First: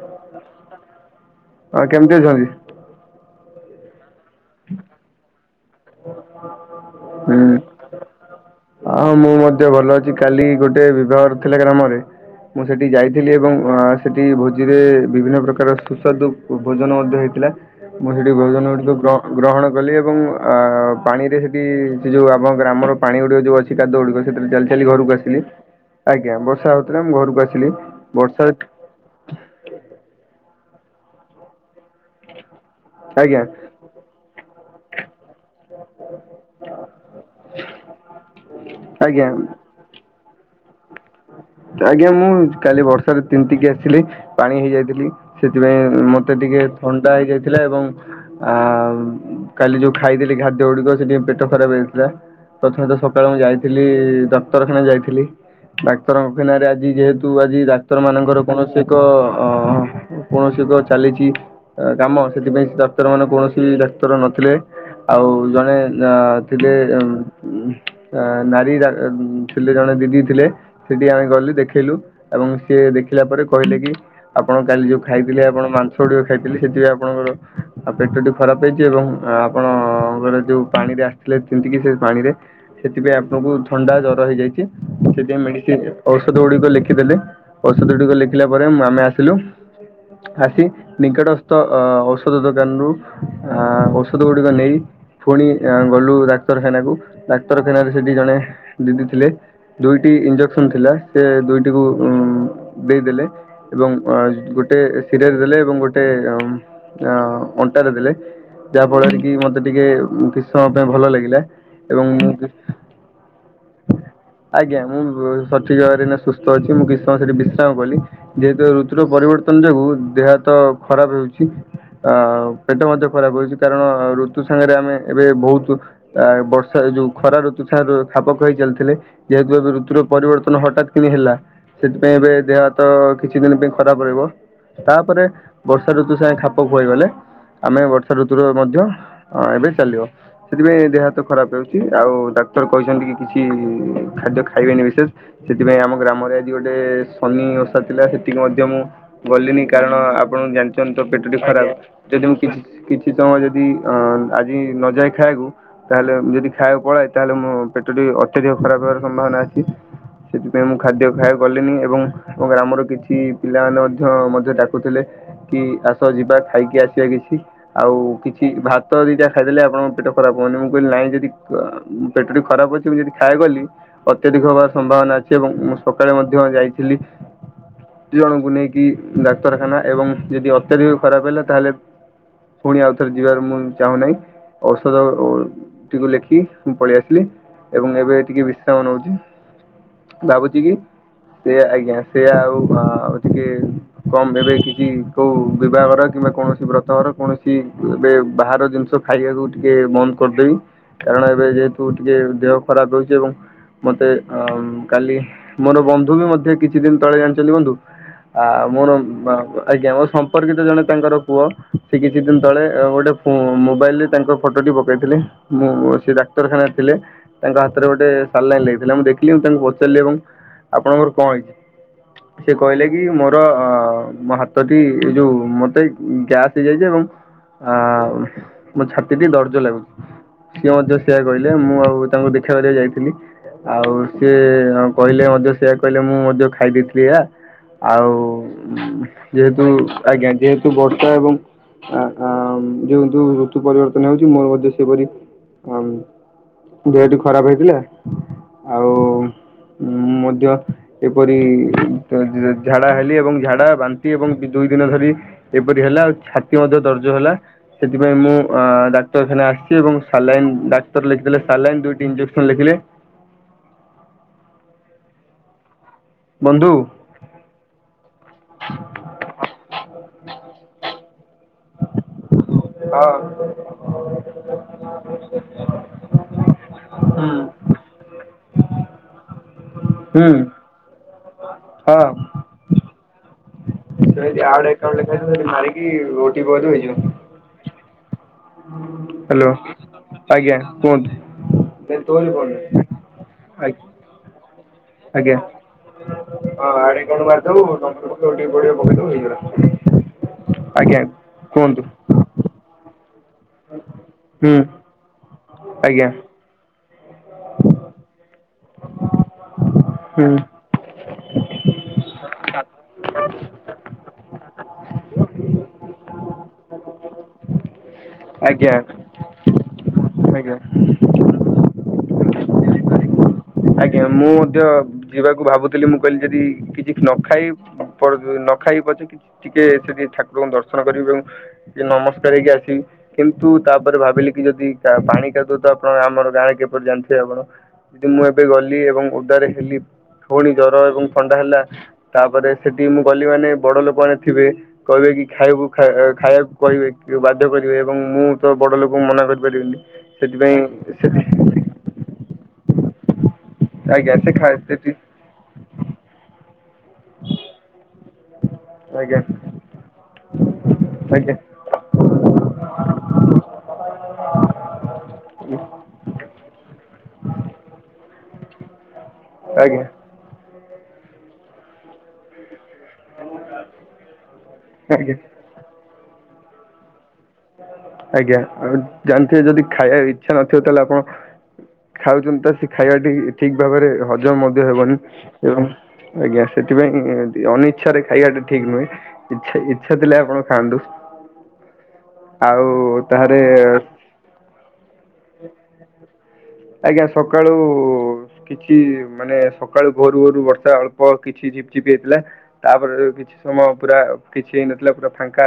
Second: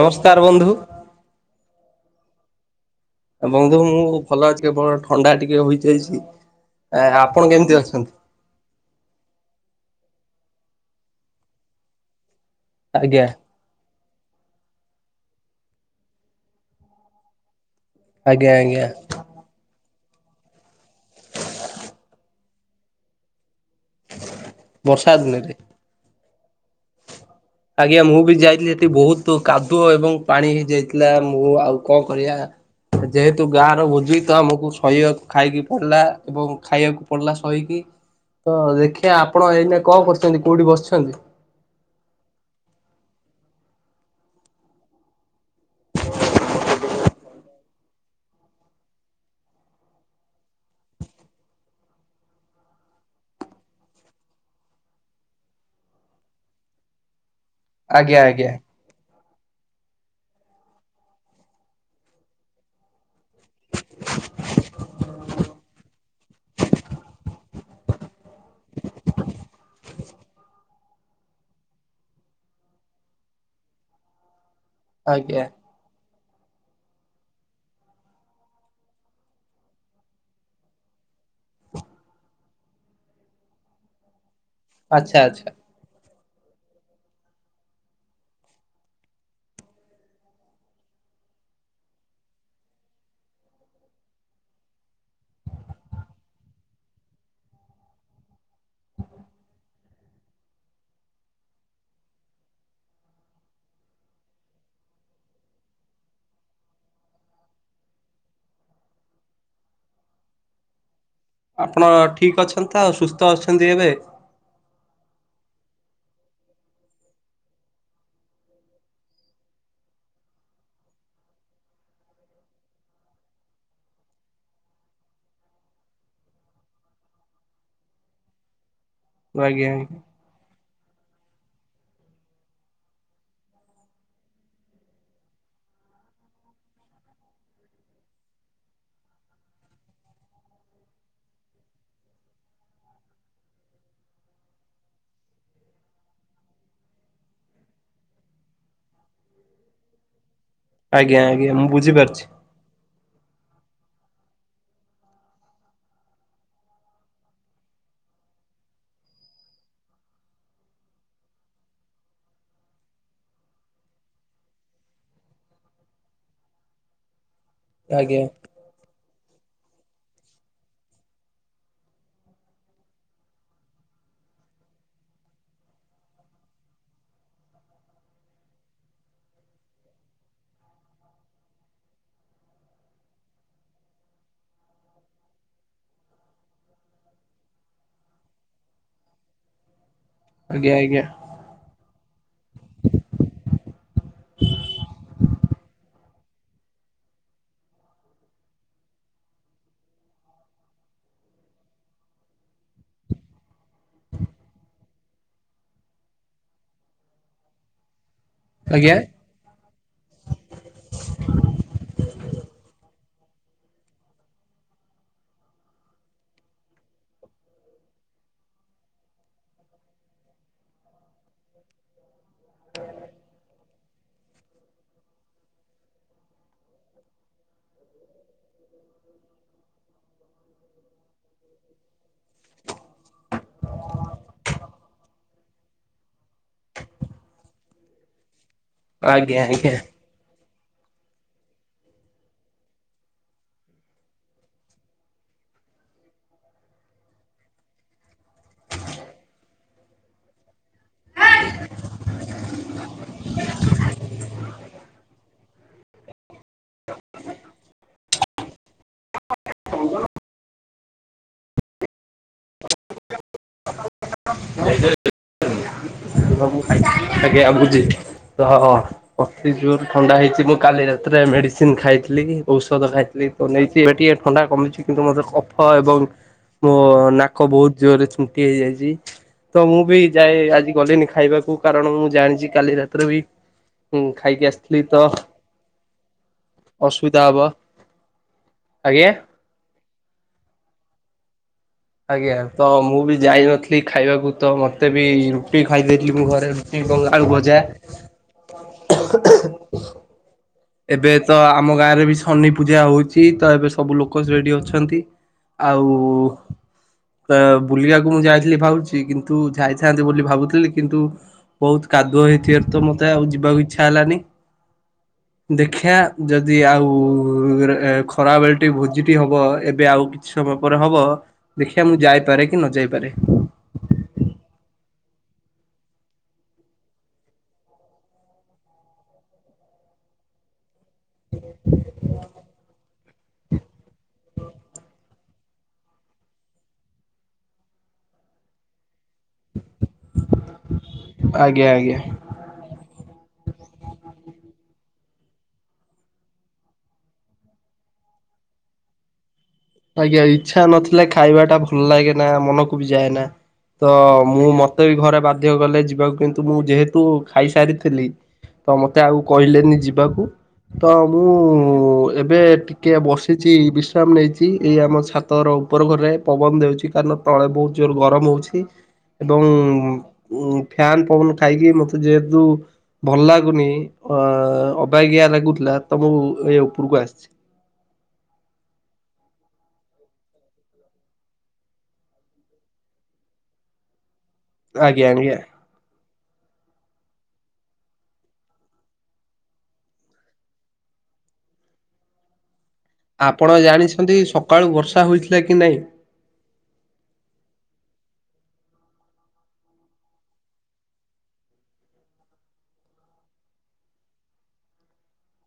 ନମସ୍କାର ବନ୍ଧୁ। ଆ କେମିତି ଅଛନ୍ତି? ବନ୍ଧୁ ମୁଁ ଭଲ ଅଛି, କେବଳ ଥଣ୍ଡା ଟିକେ ହୋଇଯାଇଚି, ଆ ଆପଣ ହୁଁ। କେମିତି ଅଛନ୍ତି? ହଁ ମୁଁ ମଧ୍ୟ ଭଲ ଅଛି, କାଲି ଗୋଟେ ବିବାଘର ଥିଲା ଗ୍ରାମରେ ମୁଁ ସେଠି ଆଜ୍ଞା ଯାଇଥିଲି ଏବଂ [unintelligible] ସେଠି ଭୋଜିରେ ବିଭିନ୍ନ ପ୍ରକାର ସୁସ୍ୱାଦୁ ଭୋଜନ ମଧ୍ୟ ହେଇଥିଲା। ମୁଁ ସେଠି ଆଜ୍ଞା ଭୋଜନ ଆଜ୍ଞା ଗୁଡିକ ଗ୍ରହଣ କଲି ଏବଂ ଅ ପାଣିରେ ହେଠି, ସେ ଯୋଉ ଆମ ଗ୍ରାମର ପାଣି ଗୁଡିକ ଯୋଉ ଅଛି, କାଦୁଅ ଗୁଡିକ, ସେଥିରେ ଚାଲି ଚାଲି ବର୍ଷା ଘରକୁ ଆସିଲି, ଦିନରେ। ଆଜ୍ଞା, ବର୍ଷା ହଉଥିଲା ମୁଁ ଘରୁକୁ ଆସି ଆଜ୍ଞା ମୁଁ ବି ଯାଇଥିଲି ସେଠି ବହୁତ କାଦୁଅ ଏବଂ ପାଣି ହେଇଯାଇଥିଲା, ମୁଁ ଆଉ କଣ କରିବା? ଆଜ୍ଞା ଯେହେତୁ ଗାଁ ର ଭୋଜି ତ, ଆମକୁ ସହିବାକୁ ଖାଇକି ପଡିଲା ଏବଂ ଖାଇବାକୁ ପଡିଲା ସହିକି, ତ ଦେଖିବା ଆଜ୍ଞା ଆପଣ ଏଇନା କଣ କରୁ ଛନ୍ତି, କୋଉଠି ବସିଛନ୍ତି? ଆଜ୍ଞା ମୁଁ କାଲି ବର୍ଷାରେ ତିନ୍ତିକି ଆସିଲି। ପାଣି ହେଇଯାଇଥିଲି, ସେଥିପାଇଁ ମତେ ଟିକେ ଥଣ୍ଡା ହେଇଯାଇଥିଲା ଏବଂ ଆ କାଲି ଯୋଉ ଖାଇଦେଲି ଖାଦ୍ୟ ଗୁଡିକ, ସେଠି ପେଟ ଖରାପ ହେଇଥିଲା। ପ୍ରଥମେ ତ ସକାଳେ ମୁଁ ଯାଇଥିଲି, ଡାକ୍ତରଖାନା ଯାଇଥିଲି। ଡାକ୍ତରଙ୍କଖାନାରେ ଆଜି ଯେହେତୁ ଆଜି ଡାକ୍ତର ଆଜ୍ଞା ମାନଙ୍କର ଆଜ୍ଞା କୌଣସି ଏକ ଅ କୌଣସି ଏକ ଚାଲିଚି କାମ, ସେଥିପାଇଁ ଡାକ୍ତର ମାନଙ୍କୁ କୌଣସି ବି ଡାକ୍ତର ନଥିଲେ, ଆଉ ଜଣେ ଅ ଥିଲେ ନାରୀ ଡ଼ା ଥିଲେ, ଜଣେ ଦିଦି ଥିଲେ ସେଠିକି ଆମେ ଗଲୁ ଦେଖେଇଲୁ ଏବଂ ସିଏ ଦେଖିଲା ପରେ କହିଲେ କି ଆପଣ କାଲି ଯୋଉ ଖାଇଥିଲେ ଆଜ୍ଞା ଆପଣ ମାଂସ ଗୁଡ଼ିିକ ଖାଇଥିଲେ, ସେଥିପାଇଁ ଆପଣଙ୍କର ପେଟଟି ଖରାପ ହେଇଚି ଏବଂ ଆପଣଙ୍କର ଯେଉଁ ପାଣିରେ ଥିଲେ ତିନ୍ତିକି ସେ ପାଣି ରେ, ସେଥିପାଇଁ ଆପଣଙ୍କୁ ଥଣ୍ଡା ଜର ହେଇଯାଇଚି, ଆଚ୍ଛା ସେଥିପାଇଁ ଆଚ୍ଛା। ମେଡ଼ି ଔଷଧ ଗୁଡିକ ଲେଖିଦେଲେ, ଔଷଧ ଗୁଡିକ ଲେଖିଲା ପରେ ଆମେ ଆସିଲୁ ଆସି ନିକଟସ୍ଥ ଅ ଔଷଧ ଦୋକାନରୁୁ ଆ ଔଷଧ ଗୁଡିକ ନେଇ ଫୁଣି ଗଲୁ ଡାକ୍ତରଖାନା କୁ ଡାକ୍ତରଖାନାରେ ସେଠି ଜଣେ ଦିଦି ଥିଲେ ଦୁଇଟି ଇଞ୍ଜେକ୍ସନ୍ ଥିଲା ସେ ଦୁଇଟିକୁ ଉଁ- ଦେଇଦେଲେ। ଏବଂ ଗୋଟେ ଶିରରେ ଦେଲେ ଏବଂ ଗୋଟେ ଅଁ- ଅ -ଅଣ୍ଟାରେ ଦେଲେ। ଯାହା ଫଳରେ କି ମତେ ଟିକେ କିଛି ସମୟ ପାଇଁ ଭଲ ଲାଗିଲା। ଆପଣ ଏବଂ ଠିକ୍ ମୁଁ ଅଛନ୍ତି ତ ଆଉ ସୁସ୍ଥ ଅଛନ୍ତି ଏବେ? ଆଜ୍ଞା ମୁଁ ସଠିକ୍ ଭାବରେ ଏଇନା ସୁସ୍ଥ ଅଛି ମୁଁ କିଛି ସମୟ ସେଠି ବିଶ୍ରାମ କଲି ଯେହେତୁ ଋତୁର ପରିବର୍ତ୍ତନ ଯୋଗୁ ଦେହ ହାତ ଖରାପ୍ ହେଉଚି। ଆ- ପେଟ ମଧ୍ୟ ଖରାପ ହେଉଚି କାରଣ ଋତୁ ସାଙ୍ଗେରେ ଆମେ ଏବେ ବହୁତୁ ଆ- ବର୍ଷା ଯଉ ଖରା ଋତୁ ସାଙ୍ଗେରେ ଖାପ ଖୁଆଇ ଚାଲିଥିଲେ ଯେହେତୁ ଆଜ୍ଞା ଏବେ ଆଜ୍ଞା। ଋତୁର ପରିବର୍ତ୍ତନ [unintelligible] ହଠାତ୍ କିନି ହେଲା ସେଥିପାଇଁ ଏବେ ଦେହ ହାତ କିଛି ଦିନ ପାଇଁ ଖରାପ୍ ରହିବ। ତାପରେ ବର୍ଷା ଋତୁ ସାଙ୍ଗେ ଖାପ ଖୁଆଇ ଗଲେ ଆମେ ବର୍ଷା ଋତୁରେ ମଧ୍ୟ ଅ -ଏବେ ଚାଲିବ। ସେଥିପାଇଁ ଦେହ ହାତ ଖରାପ୍ ହଉଚି ଆଉ ଡାକ୍ତର କହିଚନ୍ତି କି କିଛି ଖାଦ୍ୟ ଖାଇବେନି ବିଶେଷ୍ ସେଥିପାଇଁ ଆମ ଗ୍ରାମରେ ଆଜି ଗୋଟେ ଶନି ଓଷା ଥିଲା ସେଠିକି ମଧ୍ୟ ମୁଁ ଗଲିନି କାରଣ ଆପଣ ଜାଣିଚନ୍ତି ତ ଆଜ୍ଞା ପେଟଟି ଆଜ୍ଞା ମୁଁ ଖରାପ୍ ବୁଝିପାରୁଛି। ଯଦି ମୁଁ କିଛି କିଛି ସମୟ ଯଦି ଅ -ଆଜି ନ ଯାଏ ଖାଇବାକୁ ତାହେଲେ ଯଦି ଖାଇବାକୁ ପଳାଏ ତାହେଲେ ମ ପେଟଟି ଅତ୍ୟଧିକ ଖରାପ୍ ହେବାର ସମ୍ଭାବନା ଅଛି। ସେଥିପାଇଁ ମୁଁ ଖାଦ୍ୟ ଖାଇବାକୁ ଗଲିନି ଏବଂ ଏବଂ ଗ୍ରାମର କିଛି ପିଲାମାନେ ମଧ୍ୟ -ମଧ୍ୟ ଡାକୁଥିଲେ। କି ଆସ ଯିବା ଖାଇକି ଆସିବା କିଛି ଆଉ ଆଜ୍ଞା କିଛି ଭାତ୍ ତ ଦିଟା ଖାଇଦେଲେ ଆପଣଙ୍କ ପେଟ ଖରାପ ହଉନି ମୁଁ କହିଲି ନାଇଁ ଯଦି ଅ ପେଟଟି ଖରାପ୍ ଅଛି ମୁଁ ଯଦି ଖାଇବାକୁ ଗଲି ଅତ୍ୟଧିକ ହବା ସମ୍ଭାବନା ଅଛି ଏବଂ ମୁଁ ସକାଳେ ମଧ୍ୟ ଯାଇଥିଲି ଦି ଜଣଙ୍କୁ ନେଇକି ଡାକ୍ତରଖାନା ଏବଂ ଯଦି ଅତ୍ୟଧିକ ଖରାପ୍ ହେଲା ତାହେଲେ ପୁଣି ଆଉଥରେ ଯିବାର ମୁଁ ଚାହୁଁନାହିଁ। ଔଷଧ ଟିକୁ ଲେଖି ମୁଁ ପଳେଇ ଆସିଲି ଏବଂ ଏବେ ଟିକେ ବିଶ୍ରାମ ନଉଚି। ଭାବୁଚି ଆଜ୍ଞା କି ଆଜ୍ଞା ସେ ଆଜ୍ଞା ସେ ଆଉ ଆଉ ଟିକେ କମ୍ ଏବେ କିଛି କଉ ବିବାହଘର କିମ୍ବା କୌଣସି ବ୍ରତ ଘର କୌଣସି ଏବେ ବାହାର ଜିନିଷ ଖାଇବାକୁ ଟିକେ ବନ୍ଦ୍ କରିଦେବି କାରଣ ଏବେ ଯେହେତୁ ଟିକେ ଦେହ ଖରାପ୍ ରହୁଚି ଏବଂ ମତେ ଆ- କାଲି ମୋର ବନ୍ଧୁ ବି ମଧ୍ୟ କିଛି ଦିନ ତଳେ ଜାଣିଚନ୍ତି ବନ୍ଧୁ ଆ- ମୋର। [unintelligible] ଆଜ୍ଞା ମୋ ସମ୍ପର୍କିତ ଜଣେ ତାଙ୍କର ପୁଅ ସେ କିଛି ଦିନ ତଳେ ଗୋଟେ ମୋବାଇଲ୍ ରେ ତାଙ୍କ ଫଟୋ ଟି ପକେଇଥିଲେ ମୁଁ ସେ ଡାକ୍ତରଖାନାରେ ଥିଲେ ତାଙ୍କ ହାତରେ ଗୋଟେ ସାଲାଇନ୍ ଲାଗଥିଲା ମୁଁ ଦେଖି ମୁଁ ତାଙ୍କୁ ପଚାରିଲି ଏବଂ ଆପଣଙ୍କର କଣ ହେଇଚି ସେ କହିଲେ କି ମୋର ମ ହାତଟି ଏଇ ଯଉ ମତେ ଗ୍ୟାସ୍ ହେଇଯାଇଚି ଏବଂ ଆ- ମୋ ଛାତିଟି ଦରଜ ଲାଗୁଚି। ସିଏ ମଧ୍ୟ ସେଇଆ କହିଲେ ମୁଁ ଆଉ ତାଙ୍କୁ ଦେଖା କରିବାକୁ ଯାଇଥିଲି ଆଉ ସିଏ କହିଲେ ମଧ୍ୟ ସେୟା କହିଲେ ମୁଁ ମଧ୍ୟ ଖାଇଦେଇଥିଲି ଏହା ଆଉ ଆଜ୍ଞା ଯେହେତୁ ଆଜ୍ଞା ଆଜ୍ଞା ଯେହେତୁ ବର୍ଷା ଏବଂ ଆଁ -ଆଁ ଦେଖନ୍ତୁ ଋତୁ ପରିବର୍ତ୍ତନ ହଉଚି ମୋର ମଧ୍ୟ ସେପରି ଦେହଟି ଖରାପ୍ ହେଇଥିଲା ଆଉ ମଧ୍ୟ ଏପରି ଝାଡା ହେଲି ଏବଂ ଝାଡା ବାନ୍ତି ଏବଂ ଦୁଇ ଦିନ ଧରି ଏପରି ହେଲା ଆଉ ଛାତି ମଧ୍ୟ ଦରଜ ହେଲା ସେଥିପାଇଁ ମୁଁ ଅ -ଡାକ୍ତରଖାନା ଆସିଚି ଏବଂ ସାଲାଇନ୍ ଡାକ୍ତର ଲେଖିଦେଲେ ସାଲାଇନ୍ ଦୁଇଟି ଇଞ୍ଜେକ୍ସନ୍ ଲେଖିଲେ [unintelligible] ବନ୍ଧୁ ଆଜ୍ଞା ବୁଝି ତ ହ ଅତି ଜୋର ଥଣ୍ଡା ହେଇଛି ମୁଁ କାଲିରେ ରେ ମେଡିସିନ ଖାଇଥିଲି ଔଷଧ ହଁ ଖାଇଥିଲି ତ ନେଇି ଟିକେ ଥଣ୍ଡା କମିଛି କିନ୍ତୁ ମୋର କଫ ଏବଂ ମୋ ହୁଁ ନାକ ବହୁତ ଜୋରରେ ହେଇଯାଇଛି ତ ମୁଁ ବି ହୁଁ ଯାଏ ଆଜି ଗଲିନି ଖାଇବାକୁ କାରଣ ହଁ ମୁଁ ଜାଣିଛି କାଲି ରାତିରେ ବି ହୁଁ ଖାଇକି ସେଇଠି ଆଡ ଆସିଥିଲି ତ ଏକାଉଣ୍ଟ ଲେଖା ହେଇଚି ମାରିକି ଓଟିିପି ପକେଇ ଦିଅ ହେଇଯିବ ଦବା ଆଜ୍ଞା। ହ୍ୟାଲୋ ଆଜ୍ଞା କୁହନ୍ତୁ? ତୋରି ଆଜ୍ଞା ଫୋନ୍ ତ ରେ ମୁଁ ବି ଯାଇନଥିଲି ଖାଇବାକୁ ତ ମତେ ବି ଆଜ୍ଞା ରୁଟି ଖାଇ ଦେଇଥିଲି ମୁ ଘରେ ହଁ ରୁଟି ଆଡ଼େ ଆକାଉଣ୍ଟ ଆଳୁ ଭଜା ମାରିଦେବୁ ନମ୍ବର ପକେଇ ଓ ଟି ପି ପଡ଼ିବ ପକେଇଦେବୁ ହେଇଗଲା [inaudible] ଆଜ୍ଞା ଏବେ ତ ଆମ କୁହନ୍ତୁ ଗାଁ ରେ ବି ସନି ପୂଜା ହଉଛି ତ ଏବେ ସବୁ ଲୋକ ରେଡି ହୁଁ ଅଛନ୍ତି ଆଉ ଆଜ୍ଞା ବୁଲିବାକୁ ମୁଁ ଯାଇ ଭାବୁଛି କିନ୍ତୁ ଯାଇଥାନ୍ତ ବୋଲି ହୁଁ ଭାବୁଥିଲି କିନ୍ତୁ ବହୁତ କାଦୁଅ ହେଇଥିବ ତ ମତେ ଆଉ ଯିବାକୁ ଇଚ୍ଛା ହେଲାନି [inaudible] ଦେଖିବା ଯଦି ଆଉ ଖରାବେଳେ ଟିକେ ଆଜ୍ଞା ଭୋଜିଟି ହବ ଏବେ ଆଉ କିଛି ଆଜ୍ଞା ସମୟ ପରେ ହବ ଦେଖିବା ମୁଁ ଯାଇପାରେ କି ନ ଯାଇପାରେ ଆଜ୍ଞା ମୁଁ ମଧ୍ୟ ଯିବାକୁ ଭାବୁଥିଲି ମୁଁ କହିଲି ଯଦି କିଛି ନ ଖାଇ ନ ଖାଇ ପଛେ କି ଟିକେ ଙ୍କୁ ଦର୍ଶନ କରିବି ଏବଂ ଟିକେ ନମସ୍କାର ହେଇକି ଆସିବି କିନ୍ତୁ ତାପରେ ଭାବିଲି କି ଯଦି ପାଣି କାଦୁଅ ତ ଆପଣ ଆମର ଗାଁରେ କିପରି ଜାଣିଥିବେ ଆପଣ ଯଦି ମୁଁ ଏବେ ଗଲି ଏବଂ [inaudible] ହେଲି ଫୁଣି ଜର ଏବଂ ଥଣ୍ଡା ହେଲା ଆଜ୍ଞା ଆଜ୍ଞା। ତାପରେ ସେଠି କି ମୁଁ ଗଲି ମାନେ ବଡ ଲୋକ ମାନେ ଥିବେ କହିବେ କି ଖାଇବାକୁ ଖାଇବାକୁ କହିବେ କି ବାଧ୍ୟ କରିବେ ଏବଂ ମୁଁ ତ ବଡ ଲୋକଙ୍କୁ ମନା କରି ପାରିବିନି ଆଜ୍ଞା ଇଚ୍ଛା ସେଥିପାଇଁ ନଥିଲେ ଖାଇବା ସେ ଟା ଭଲ ଲାଗେ ନା ମନକୁ ବି ଯାଏନା ତ ଆଜ୍ଞା ସେ ମୁଁ ଖା- ମତେ ସେଠି ବି ଘରେ ବା ବାଧ୍ୟ କଲେ ଯିବାକୁ କିନ୍ତୁ ମୁଁ ଯେହେତୁ ଖାଇସାରିଥିଲି ତ ମତେ ଆଉ ଆଜ୍ଞା କହିଲେନି ଯିବାକୁ ତ ମୁଁ ଆଜ୍ଞା ମୁଁ ଏବେ ଟିକିଏ ବସିଛି ବିଶ୍ରାମ ନେଇଛି ଏଇ ଆମ ଛାତର ଉପର ଘରେ ପବନ ଦେଉଛି କାରଣ ତଳେ ବହୁତ ଜୋର ଗରମ ହଉଛି ଏବଂ ଆଜ୍ଞା ଫ୍ୟାନ ପବନ ଖାଇକି ମତେ ଯେହେତୁ ଭଲ ଲାଗୁନି ଅ ଆଜ୍ଞା ଅବାଗିଆ ଲାଗୁଥିଲା ତ ମୁଁ ଏ ଉପରକୁ ଆସିଛି ଆଜ୍ଞା ଆ ଜାଣିଥିବେ ଯଦି ଖାଇବାକୁ ଇଚ୍ଛା ନଥିବ ତାହେଲେ ଆପଣ ଖାଉଛନ୍ତି ତ ସେ ଖାଇବା ଟି ଠିକ ଭାବରେ ହଜମ ମଧ୍ୟ ହେବନି ଆଜ୍ଞା ଆଜ୍ଞା। ଏବଂ ଆଜ୍ଞା ସେଥିପାଇଁ ଅନିଇଚ୍ଛାରେ ଖାଇବା ଟା ଠିକ ନୁହେଁ ଇଛା ଇଛା ଥିଲେ ଆପଣ ଖାଆନ୍ତୁ। ଆଉ ତାହେଲେ ଆପଣ ଜାଣିଛନ୍ତି ସକାଳୁ ବର୍ଷା ହୋଇଥିଲା କି ନାହିଁ? ଆଜ୍ଞା ସକାଳୁ କିଛି ମାନେ ସକାଳୁ ଭୋରୁ ଭୋରୁ ବର୍ଷା ଅଳ୍ପ କିଛି ଝିପ ଝିପ ହେଇଥିଲା ତାପରେ କିଛି ସମୟ ପୁରା କିଛି ହେଇନଥିଲା ପୁରା ଫାଙ୍କା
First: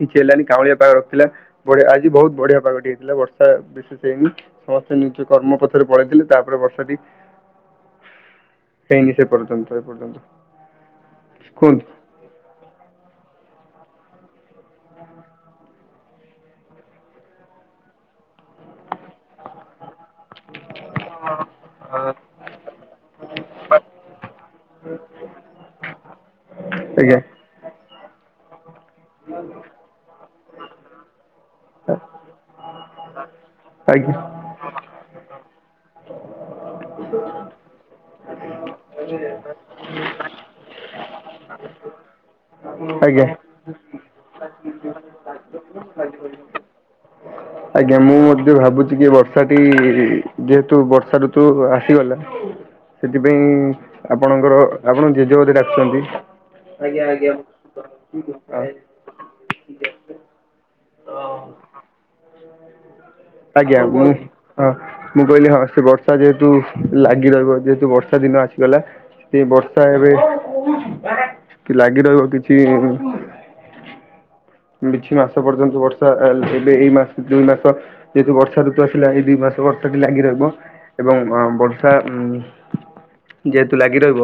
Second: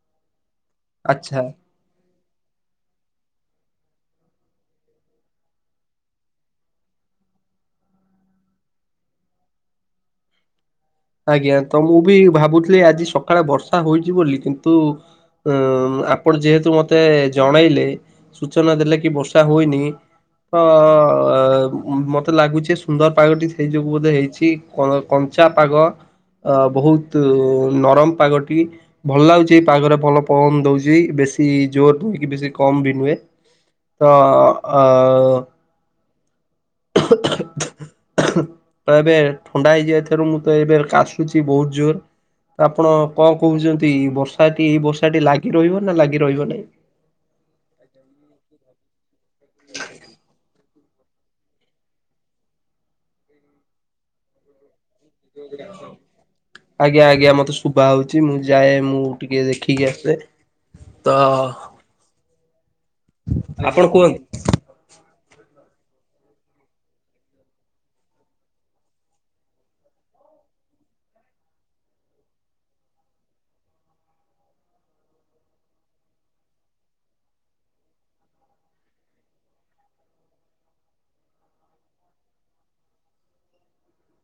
କିଛି ହେଲାନି କାଉଁଳିଆ ପାାଗ ରଖିଥିଲା ଆଚ୍ଛା ବଢିଆ ଆଜି ବହୁତ ବଢିଆ ପାଗଟି ହେଇଥିଲା ବର୍ଷା ବିଶେଷ୍ ହେଇନି। ସମସ୍ତେ ନିଜ କର୍ମ ପଥରେ ପଳେଇଥିଲେ ତାପରେ ବର୍ଷାଟି ହେଇନି ସେ ପର୍ଯ୍ୟନ୍ତ ଏ ପର୍ଯ୍ୟନ୍ତ। ଆଜ୍ଞା। ତ କୁହନ୍ତୁ ମୁଁ ବି ଭାବୁଥିଲି ଆଜି ସକାଳେ ବର୍ଷା ହୋଇଚି ବୋଲି। କିନ୍ତୁ ତୁ ଅଁ ଆପ୍। ଆପଣ ଯେହେତୁ ମତେ ଜଣେଇଲେ ସୂଚନା ଦେଲେ କି ବର୍ଷା ହୋଇନି ତ ଅ ମୋତେ ଲାଗୁଚି ସୁନ୍ଦର ପାଗଟି ସେଇ ଯୋଗୁଁ ବୋଧେ ହେଇଚି କ କଞ୍ଚା ପାଗ। ଅ ଆଜ୍ଞା ବହୁତୁ ନରମ ପାଗଟି ଭଲ ଲାଗୁଚି ଏ ପାଗରେ ଭଲ ପବନ ଦଉଚି ବେଶ୍ ଶି ଜୋର୍ ଠୁ ନୁଁଅ କି ବେଶୀ କମ୍ ବି ନୁହେଁ ତ ଆଜ୍ଞା ତ ଏବେ ଥଣ୍ଡା ହେଇଯାଇଥିରୁ ମୁଁ ତ ଏବେ କାଶୁଚି ବହୁ ଜୋର୍। ତ ଆପଣ ଆଜ୍ଞା କଣ କହୁଚନ୍ତି ବର୍ଷାଟି ଏଇ ବର୍ଷାଟି ଲାଗି ରହିବ ନା ଲାଗି ରହିବନେଇ? ଆଜ୍ଞା, ମୁଁ ମଧ୍ୟ ଭାବୁଚି କି ବର୍ଷାଟି ଯେହେତୁ ବର୍ଷା ଋତୁ ଆସିଗଲା। ସେଥିପାଇଁ ଆପଣଙ୍କର ଆପଣ ଜେଜେ ବୋଧେ ଡାକୁଛନ୍ତି ଆଜ୍ଞା ଆଜ୍ଞା ମତେ ଶୁଭାଯାଉଚି ମୁଁ ଯାଏ ମୁଁ ଟିକେ ଦେଖିକି ଆସେ। ତ ଆଜ୍ଞା ଆପଣ ଆଜ୍ଞା ମୁୁ କୁହନ୍ତୁ ହଁ ମୁଁ କଇଲି ହଁ ସେ ବର୍ଷା ଯେହେତୁ ଲାଗି ରହିବ ଯେହେତୁ ବର୍ଷା ଦିନ ଆସିଗଲା। ସେ ବର୍ଷା ଏବେ କି ଲାଗି ରହିବ କିଛି [unintelligible] ମାସ ପର୍ଯ୍ୟନ୍ତ ବର୍ଷା ଆକା ଏବେ ଏଇ ମାସ ଦୁଇ ମାସ ଯେହେତୁ ବର୍ଷା ଋତୁ ଆସିଲାଣି ଏଇ ଦୁଇ ମାସ ବର୍ଷା ଟି ଲାଗି ରହିବ। ଏବଂ ଗ ବର୍ଷା ଉ ଯେହେତୁ ଲାଗି ରହିବ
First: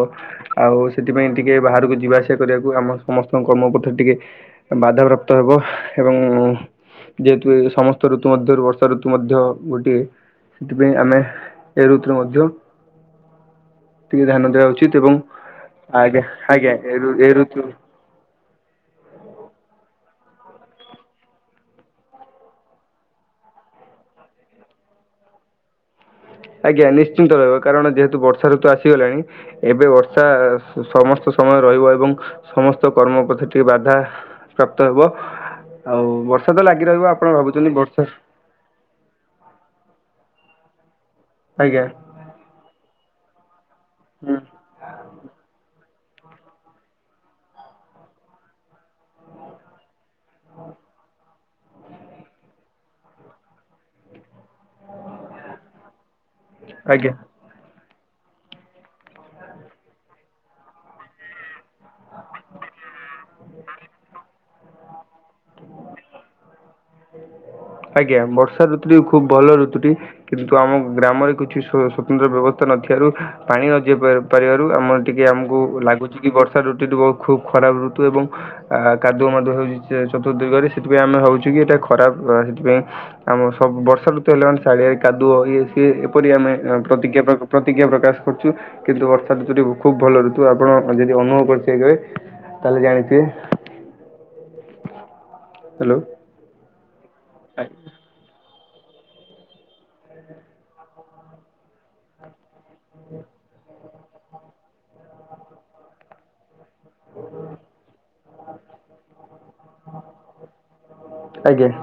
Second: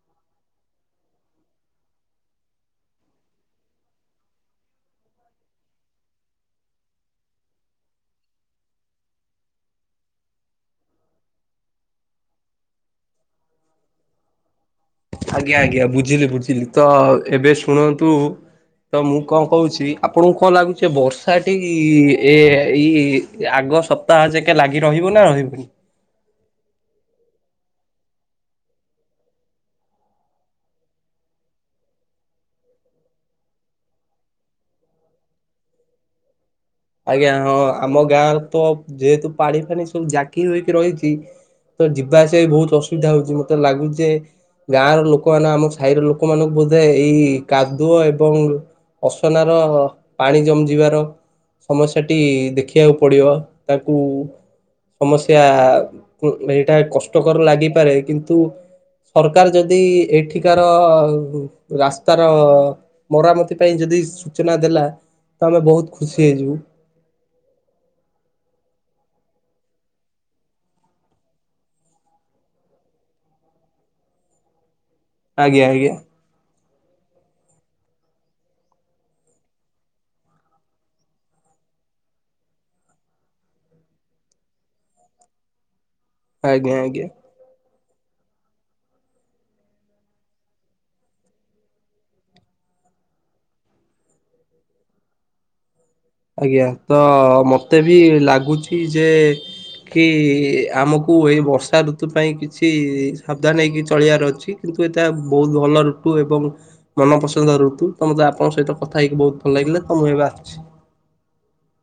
ଆଉ ସେଥିପାଇଁ ଟିକେ ବାହାରକୁ ଯିବା ଆସିବା କରିଆକୁ ଆମ ସମସ୍ତଙ୍କ କର୍ମ ପଥରେ ଟିକେ ବାଧବ୍ୟାପ୍ତ ତ ହେବ। ଏବଂ ଯେହେତୁ ଏ ସମସ୍ତ ଋତୁ ମଧ୍ୟରୁ ବର୍ଷା ଋତୁ ମଧ୍ୟ ଗୋଟିଏ ସେଥିପାଇଁ ଆମେ ଏ ଋତୁରେ ମଧ୍ୟ ଟିକେ ଧ୍ୟାନ ଦବା ଉଚିତ୍। ଆଜ୍ଞା ଆଜ୍ଞା ବୁଝିଲି ବୁଝିଲି ତ ଏ ଋ ଏ ଏବେ ଋତୁ ଶୁଣନ୍ତୁ। ତ ମୁଁ କଣ କହୁଚି ଆପଣଙ୍କୁ କଣ ଲାଗୁଚି ବର୍ଷାଟି ଏ ଏଇ ଆଗ ସପ୍ ପ୍ତାହ ଯାକେ ଲାଗି ରହିବନା ଏମିତ୍ ଆଜ୍ଞା ନିଶ୍ଚିନ୍ତ ରହିବ କାରଣ ଯେହେତୁ ବର୍ଷା ଋତୁ ଆସିଗଲାଣି। ଏବେ ବର୍ଷା ସମସ୍ତ ସମୟ ରହିବ ଏବଂ ସମସ୍ତ କର୍ମ ପ୍ରତି ଟିକେ ବାଧା ପ୍ରାପ୍ତ ହେବ ଆଉ ବର୍ଷା ତ ଲାଗ୍ ଆଜ୍ଞା ହଁ ଆମ ଗାଁରେ ତ ପ୍ ଯେହେତୁ ପାଣି ଫାଣିି ସବୁ ଜାକି ହୋଇକି ରହିଚି ଆଜ୍ଞା ତ ଯିବା ଆସିବା ବହୁତ ଅସୁବିଧା ହଉଚି ମ। ତ ଲାଗୁଚେ ହୁଁ ଗାଁ ର ଲୋକ ମାନେ ଆମସ୍ ସାଇର ଲୋକମାନଙ୍କୁ ବୋଧେ ଏଇ କାଦୁଅ ଏବଂ ଅସନା ର ପାଣି ଜମି ଯିବାର ସମସ୍ୟାଟି ଦେଖିବାକୁ ପଡିବ। ତାଙ୍କୁ ସମସ୍ୟା କୁ ଏଇଟା ଆଜ୍ଞା କଷ୍ଟକର ଲାଗିପାରେ କିନ୍ତୁ ସରକାର୍ ଯଦି ଏଠିକାର ରାସ୍ତାର ମରାମତି ପାଇଁ ଯଦି ସୂଚନା ଦେଲା ତ ଆମେ ବହୁତ୍ ଖୁସି ହେଇଯିବୁ। ଆଜ୍ଞା, ବର୍ଷା ଋତୁଟି ଖୁବ୍ ଭଲ ଋତୁଟି। କିନ୍ତୁ ଆମ ଗ୍ରାମରେ କିଛି ସ୍ୱ ସ୍ୱତନ୍ତ୍ର ବ୍ୟବସ୍ଥା ନଥିବାରୁ ପାଣି ନଯାଇ ପା ପାରିବାରୁ ଆମ ଟିକେ ଆମକୁ ଆଜ୍ଞା ଆଜ୍ଞା ଲାଗୁଚି କି ବର୍ଷା ଋତୁ ଟି ବହୁତ ଖୁବ୍ ଖରାପ ଋତୁ ଏବଂ ଆ କାଦୁଅ ମାଦୁଅ ହଉଚି ଚତ୍ରୁ ଦିଗରେ ସେଥିପାଇଁ ଆମେ ଭାବୁଚୁ କି ଏଇଟା ଖରାପ୍ ସେଥିପାଇଁ ଆମ ସବୁ ବର୍ଷା ଋତୁ ହେଲା ମାନେ ଚାରିଆଡ଼େ ରେ କାଦୁଅ ଇଏ ଏ ଏପରି ଆମେ ଆଜ୍ଞା ଆ ଆଜ୍ଞା ପ୍ରତିଜ୍ଞା ପ୍ରାକୁ ପ୍ରତିକ୍ରିୟା ପ୍ରକାଶ କରୁଛୁ କିନ୍ତୁ ବର୍ଷା ଋତୁରେ ଖୁବ୍ ଭଲ ଋତୁ ଆପଣ ଯଦି ଅନୁଭବ କରିଥିବେ ତାହେଲେ ଜାଣିଥିବେ? [inaudible] ହ୍ୟାଲୋ। ଆଜ୍ଞା ତ ମତେ ବି ଲାଗୁଛି କି ଯେ କି ଆମକୁ ଏଇ ବର୍ଷା ଋ ଋତୁ ପାଇଁ କିଛି ସାବଧାନ ହେଇକି ଚଳିବାର ଅଛି କିନ୍ତୁ ଏତା ବହୁତ ଭଲ ଋତୁ ଏବଂ ମନ ପସନ୍ଦ ଋତୁ ତ ମୋତେ ଆପଣଙ୍କ ସହିତ କଥାହେଇକି ବହୁତ ଭଲ ଲାଗିଲା ତ ମୁଁ ଏବେ ଆସୁଛି। ଆଜ୍ଞା।